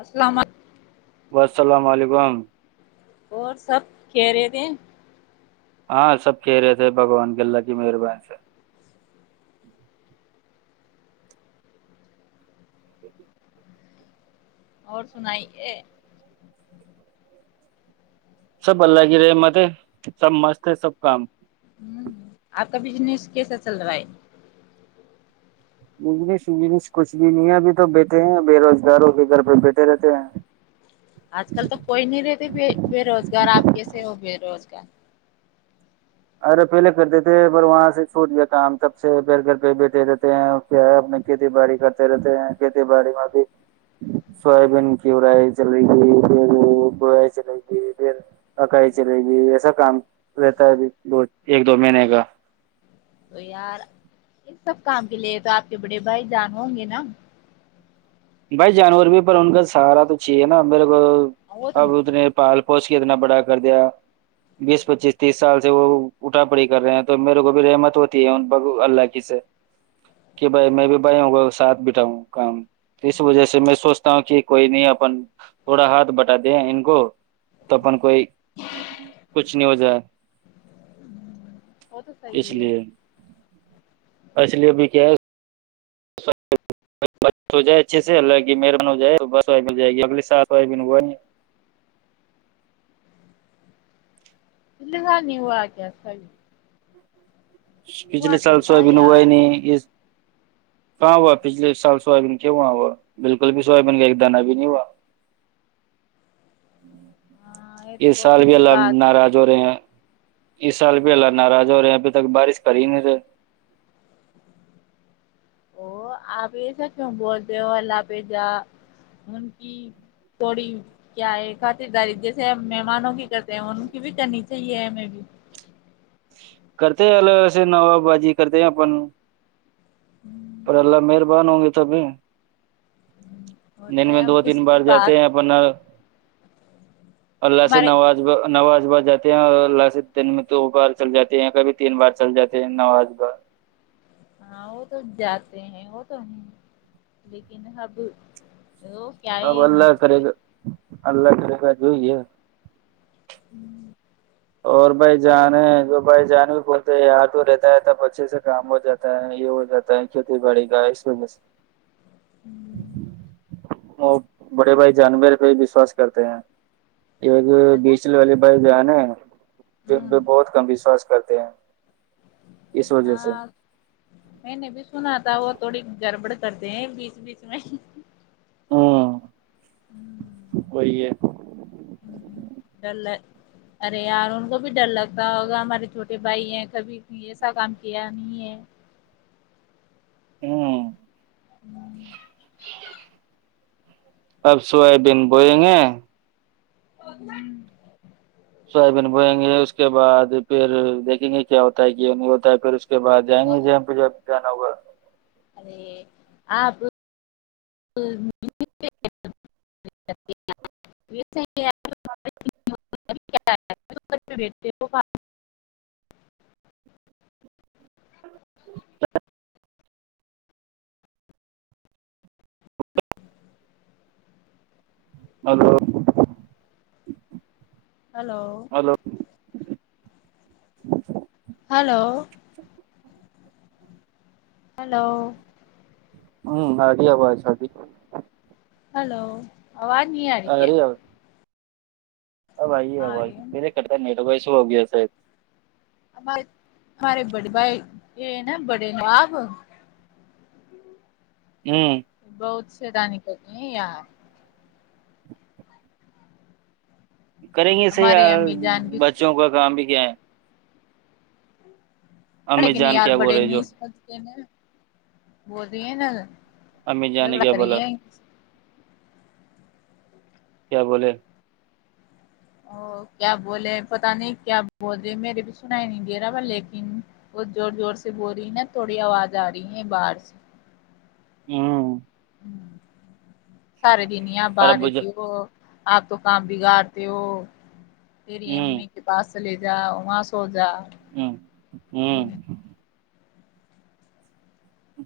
السلام علیکم بسلام علیکم اور سب کہہ رہے تھے ہاں سب کہہ رہے تھے بھگوان کے اللہ کی مہربانی سے اور سنائیے سب اللہ کی رحمت ہے سب مست ہے سب کام ہ آپ کا بجنس کیسا چل رہا ہے بجنس اجنس کچھ بھی نہیں ہے ابھی تو بیٹھے ہیں بے روزگاروں کے گھر پہ بیٹھے رہتے ہیں آج کل تو کوئی نہیں رہتے بے روزگار آپ کیسے ہو بے روزگار ارے پہلے کرتے تھے پر وہاں سے چھوٹ دیا کام تب سے پیر گھر پہ بیٹھے رہتے ہیں کیا ہے اپنی کھیتی باڑی کرتے رہتے ہیں کھیتی باڑی میں ا بھیھی سویابین کیورائی چلے گئی پھر گ چلے گئی پھر اکائی چلے گی ایسا کام رہتا ہے ابھی دو ایک دو مہینے کا تو یار ان سب کام کے لیے تو آپ کے بڑے بھائی جان ہوں گے نا بھائی جانور بھی پر ان کا سہارا تو چاہیے نا میرے کو وہ تو اب اتنے پال پوس کے اتنا بڑا کر دیا بیس پچیس تیس سال سے وہ اٹھا پڑی کر رہے ہیں تو میرے کو بھی رحمت ہوتی ہے ان ب اللہ کی کہ بھائی میں بھی بڑے ہوں ساتھ بیٹا ہوں کام اس وجہ سے میں سوچتا ہوں کہ کوئی نہیں اپن تھوڑا ہاتھ بٹا دیں ان کو تو اپن کوئی کچھ نہیں ہو جائے ہ وہ تو صحیح اس ہے لیے اس لیےبھی کیا بس ہو جائے اچھے سے اللہ کہ مہربن ہو جائے بس وائی مل جائے گی اگلی سات و ہوا نہیں ہے اللہ نہیںو [unintelligible] کیس پچھلے تو سال تھا سویابین ہوئے یار نہیں یہ کہاں ہوا پچھلے سال سویابین کی ہوا ہوا بالکل بھی سویابین کا ایک دان بھی نہیں ہوا ہاں تو یہ سال بہت بھی بری اللہ بات ہے ناراض ہو رہے ہیں اس سال بھی اللہ ناراض ہو رہے ہیں ابھی تک بارش کری نہیں تھے ا آپ ایسا کیوں بولتے ہو اللہ پہ جا ان کی توڑی کیا ہے خاطرداری جیسے ہم مہمانوں کی کرتے ہیں ان کی بھی کرنی چاہیے ہمیں بھی کرتے ہے اللہ سے نو بازی کرتے ہے اپن پر اللہ مہربان ہوں گی تبھی ہوتے دن ہیں میں ہم دو تین کسی بار کے پاس جاتے ہیں اپن اللہ سے ہمارے نوازہ نواز بہ جاتے ہیں اور اللہ سے دن میں دو بار چل جاتے ہیں کبھی تین بار چل جاتے ہیں نواز بار ہاں وہ تو جاتے ہیں وہ تو نہیں لیکن سب آ اللہ کرے گا اللہ کرے گا جوئیے ہوں اور بھائی جان ہے تو بھائی جان بھی بولتے ہیں یہاں تو رہتا ہے تب اچھے سے کام ہو جاتا ہے یہ ہو جاتا ہے کھیتی بڑے گا اس میں میں سے ا بڑے بھائی جان میرے پہ وشواس کرتے ہیں ایک پتا بیچ والے بھائی جان ہے میرے ہ پہ بہت کم وشواس کرتے ہیں اس وجہ سے ہاں میں نے بھی سنا تھا وہ تھوڑی گڑبڑ کرتے ہیں بیچ بیچ میں ہاں وہی ہے [unintelligible] ارے یار ان کو بھی ڈر لگتا ہوگا ہمارے چھوٹے بھائی ہیں کبھی ایسا کام کیا نہیں ہے ہاں ہے اب سویابین بوئیں گے ا ہمم سویابین بوئیں گے اس کے بعد پھر دیکھیں گے کیا ہوتا ہے کیوں نہیں ہوتا ہے پھر اس کے بعد جائیں تو گے جہاں پہ جہ پہ جانا ہوگا [unintelligible] [unintelligible] [unintelligible] hello hello hello hello hello ہوں آرہی آواز صحیح ہیلو آواز نہیں اری آ کیا رہی آواز اب آئی گی آ آواز رہی ہے میرے نیٹ ورک کرتا ہے نہیں تو سو ہو گیا ہمارے ہمارے بڑے بھائی یہ نا بڑے آپ ہوں بہت سے دانی کرتے ہیں یار کریں گے صحی ہمارے امی جان کی بچوں کا کام بھی کیا ہے بڑے امی کنے جان یار کیا بول بڑے رہے جو نہیں سمجھتے نا رہی ہیں نا امی جان نے جھگڑا کیا بولا کریے کیا بولے او کیا بولے پتا نہیں کیا بول رہے میرے بھی سن ہی نہیں دے رہا لیکن ب زور زور سے بول رہی ہے نا تھوڑی آواز آ رہی ہے باہر سے ہوں سارے دن آ ب آ ارب رہی بج تھی وہ آپ تو کام بگاڑتے ہو تیری ہوں امی کے پاس سے لے جاؤ وہاں سو جا ہاں ہاں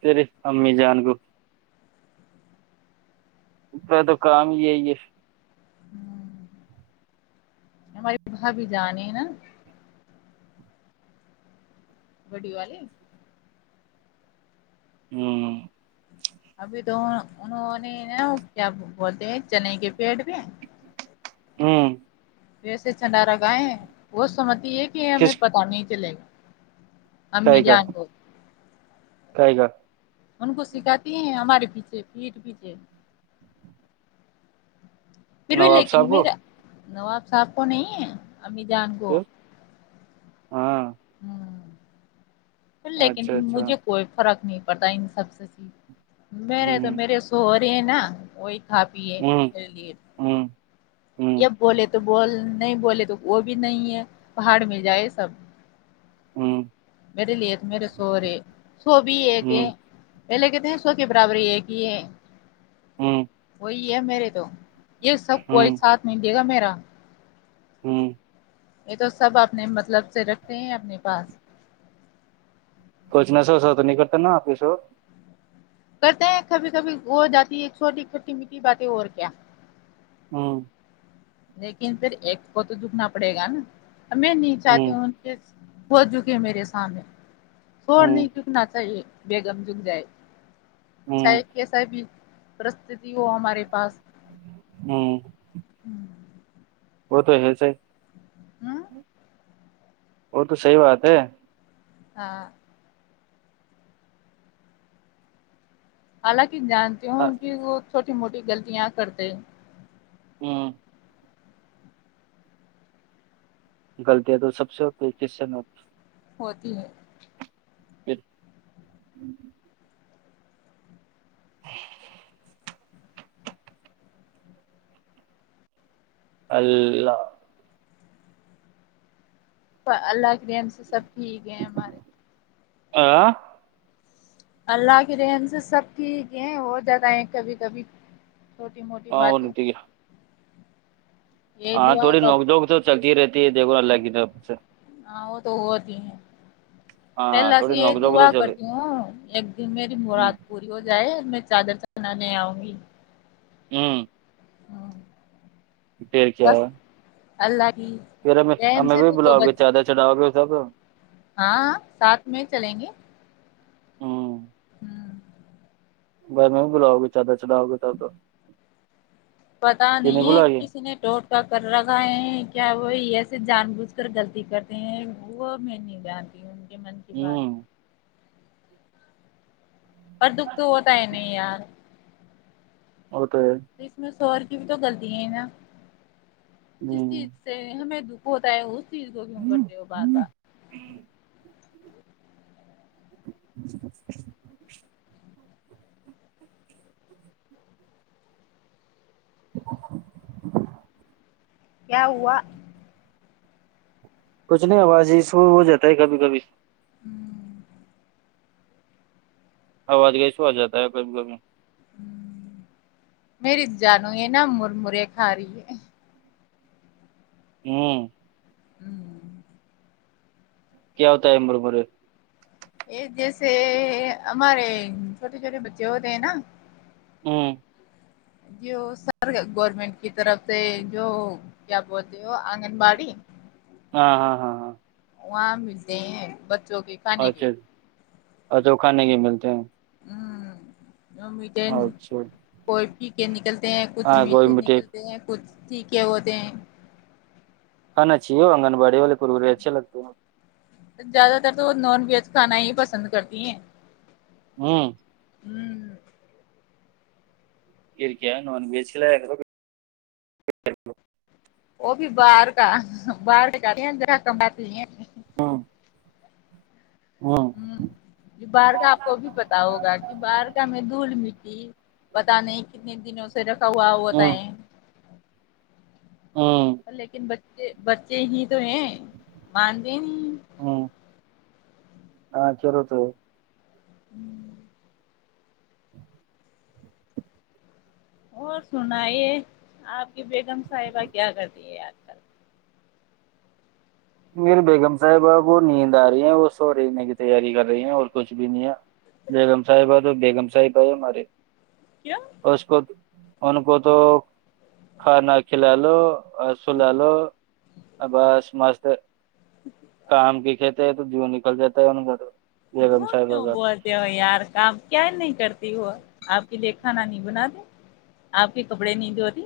تریے امی جان کو پا تو کام ہی یہی ہے ہمارے بھابھی جان نے نا بڑی والی ہوں ابھی تو انہوں نے نا وہ کیا بولتے ہیں چنے کے پیڑ پہ ہوں ویسے چنڈاگائے ہیں وہ سمجتی ہے کہ ہمیں کس پتا نہیں چلے گا سائے امی گر جان کو کاائے گر ان کو سکھاتی ہیں ہمارے پیچھے پیٹ پیچھے پھر بھی نواب لیکن صاحب کو میرا نواب صاحب کو نہیں ہے امی جان کو پھر ہاں ہاں لیکن اچھا اچھا مجھے کوئی فرق نہیں پڑتا ان سب سے میرے تو ہوں میرے سوہ رہے نا وہی کھا پیے پ لیے ہاں یہب بولے تو بول نہیں بولے تو وہ بھی نہیں ہے پہاڑ میں جائے سب ہاں میرے لیے میرے سو رہے سو بھی ایک ہے ہوں پہلے کہتے ہیں سو کے برابر ہی یہ ایک ہی ہے ہوں وہی ہے میرے تو یہ سب کوئی ہوں ساتھ نہیں دے گا میرا ہوں یہ تو سب اپنے مطلب سے رکھتے ہیں اپنے پاس کچ ن سو سو تو نکتا نا آپ سو کرتے ہیں کبھی کبھی ہو جاتی ہے ایک چھوٹی چھوٹی میٹیھی باتیں اور کیا ہاں لیکن پھر ایک کو تو دکنا پڑے گا نا اب میں نہیں چاہتی ہوں ہو چکے میرے سامنے چڑ ہوں نہیں نہ تھا یہ بیگم جک جائے ہوں س کیسا بھی پرستتی ہو ہمارے پاس ہاں وہ تو ہے صی ہوں وہ تو صحیح بات ہے ہاں حالانکہ جانتی ہوں کہ وہ چھوٹی موٹی غلطیاں کرتے ہوں غلطیاں تو سب سے ہوتی ہے ہوتی ہے ہوتی پھر اللہ اللہ کے رحم سے سب ٹھیک ہے ہمارے آ اللہ کے رحم سے سب ٹھیک ہیں ہو جاتا ہے کبھی کبھی چھوٹی موٹی باتیں یہی ہاں دعا تھوڑی نوک کر جھوک تو چلتی ہی رہتی ہے دیکھو اللہ کی طرف سے ہاں وہ تو ہوتی ہیں میں ہاں اللہ سے تھوڑی یہ نوک جھوک تو دعا چلے کرتی ہوں ایک میری ہ مراد پوری ہو جائے میں چادر چڑھانے آؤں گی ہوں ڈیر کیا ہے بس اللہ گی پھر ہمیں ہمیں بھی بلاؤ گی چادر چڑاؤ گی جب ہاں ساتھ میں چلیں گے ہوں میں بھی بلاؤ گی چادر چڑھاؤ گی تب پتا یہ نہیں ہے بلاؤ گے کسی نے کر رگا ہے کیا وہ ایسے جان بوجھ کر غلطی کرتے ہیں وہ میں نہیں جانتی ہو ان کے من کی بات ہوں اور دکھ تو ہوتا ہی نہیں یار ہوتا ہے تو اس میں شوہر کی بھی تو غلطی ہیں نا جس ہے چیز سے ہمیں دکھ ہوتا ہے اس چیز کو کیوں کرتے ہو بار ہ بار کیا ہوا کچھ نہیں آواز اس میں وہ جاتا ہے کبھی کبھی ہوں آواز کیسو آ جاتا ہے کبھی کبھی میری جانو ہے نہ مر مرے کھا رہی ہے ہوں ہوں کیا ہوتا ہے مر مرے یہ جیسے ہمارے چھوٹے چھوٹے بچے ہوتے ہیں نا ہم جو سارے گورنمنٹ کی طرف سے جو کیا بولتے ہو آنگن واڑی ہاں ہاں ہاں ہاں وہاں ملتے ہیں بچوں کے کھانے کے اچھا اچھ وہ کھانے کے ملتے ہیں میٹھے اچھا کوئی پی کے نکلتے ہیں کچھ ہاں کوئی میٹھے مٹھائی نکلتے ہیں کچھ ٹھیک ہے ہوتے ہیں کھانا چاہیے انگن واڑی والے اچھے لگتے ہیں زیادہ تر تو وہ نان ویج کھانا ہی پسند کرتی ہیں ہوں پھر کیا ہے نون ویج کھلایا کرو وہ بھی باہر کا باہر کا زیادہ اندر کہ کام کہا تی ہیں ہاں ہاں یہ بارگاہ آپ کو بھی پتا ہوگا کہ بارگاہ میں دھول مٹی پتہ نہیں کتنے دنوں سے رکھا ہوا ہوتا ہوں ہے ہوں لیکن بچے بچے ہی تو ہیں مانتے نہیں ہوں ہاں کرو تو ہوں اور سنائیے آپ کی بیگم صاحبہ کیا کرتی ہے آج کل میری بیگم صاحبہ کو نیند آ رہی ہے وہ سو رہیں کی تیاری کر رہی ہیں اور کچھ بھی نہیں ہے بیگم ساحبہ تو بیگم ساحبہ ہے ہماری کیا اس کو ان کو تو کھانا کھلالو اور سلالو بس مست کام کی کھت [unintelligible] جھوٹ کیوں بول یار کام کیا نہیں کرتی ہو آپ کے لیے کھانا نہیں بناتیں آپ کے کپڑے نہیں دھوتیں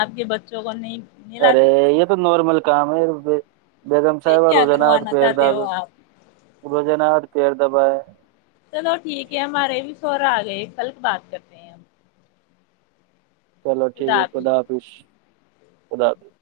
آپ کے بچوں کو نہیں ارے نہلاتے یہ تو نارمل کام ہے بیگم پھر صاحبہ کیا روزانہ کروانا چاہتے پیرداب ہو آپ روزانہ پیر دبائے چلو ٹھیک ہے ہمارے بھی سوہر آ گئے کل بات کرتے ہیں ہم چلو ٹھیک ہے خدا حافظ خداحافظ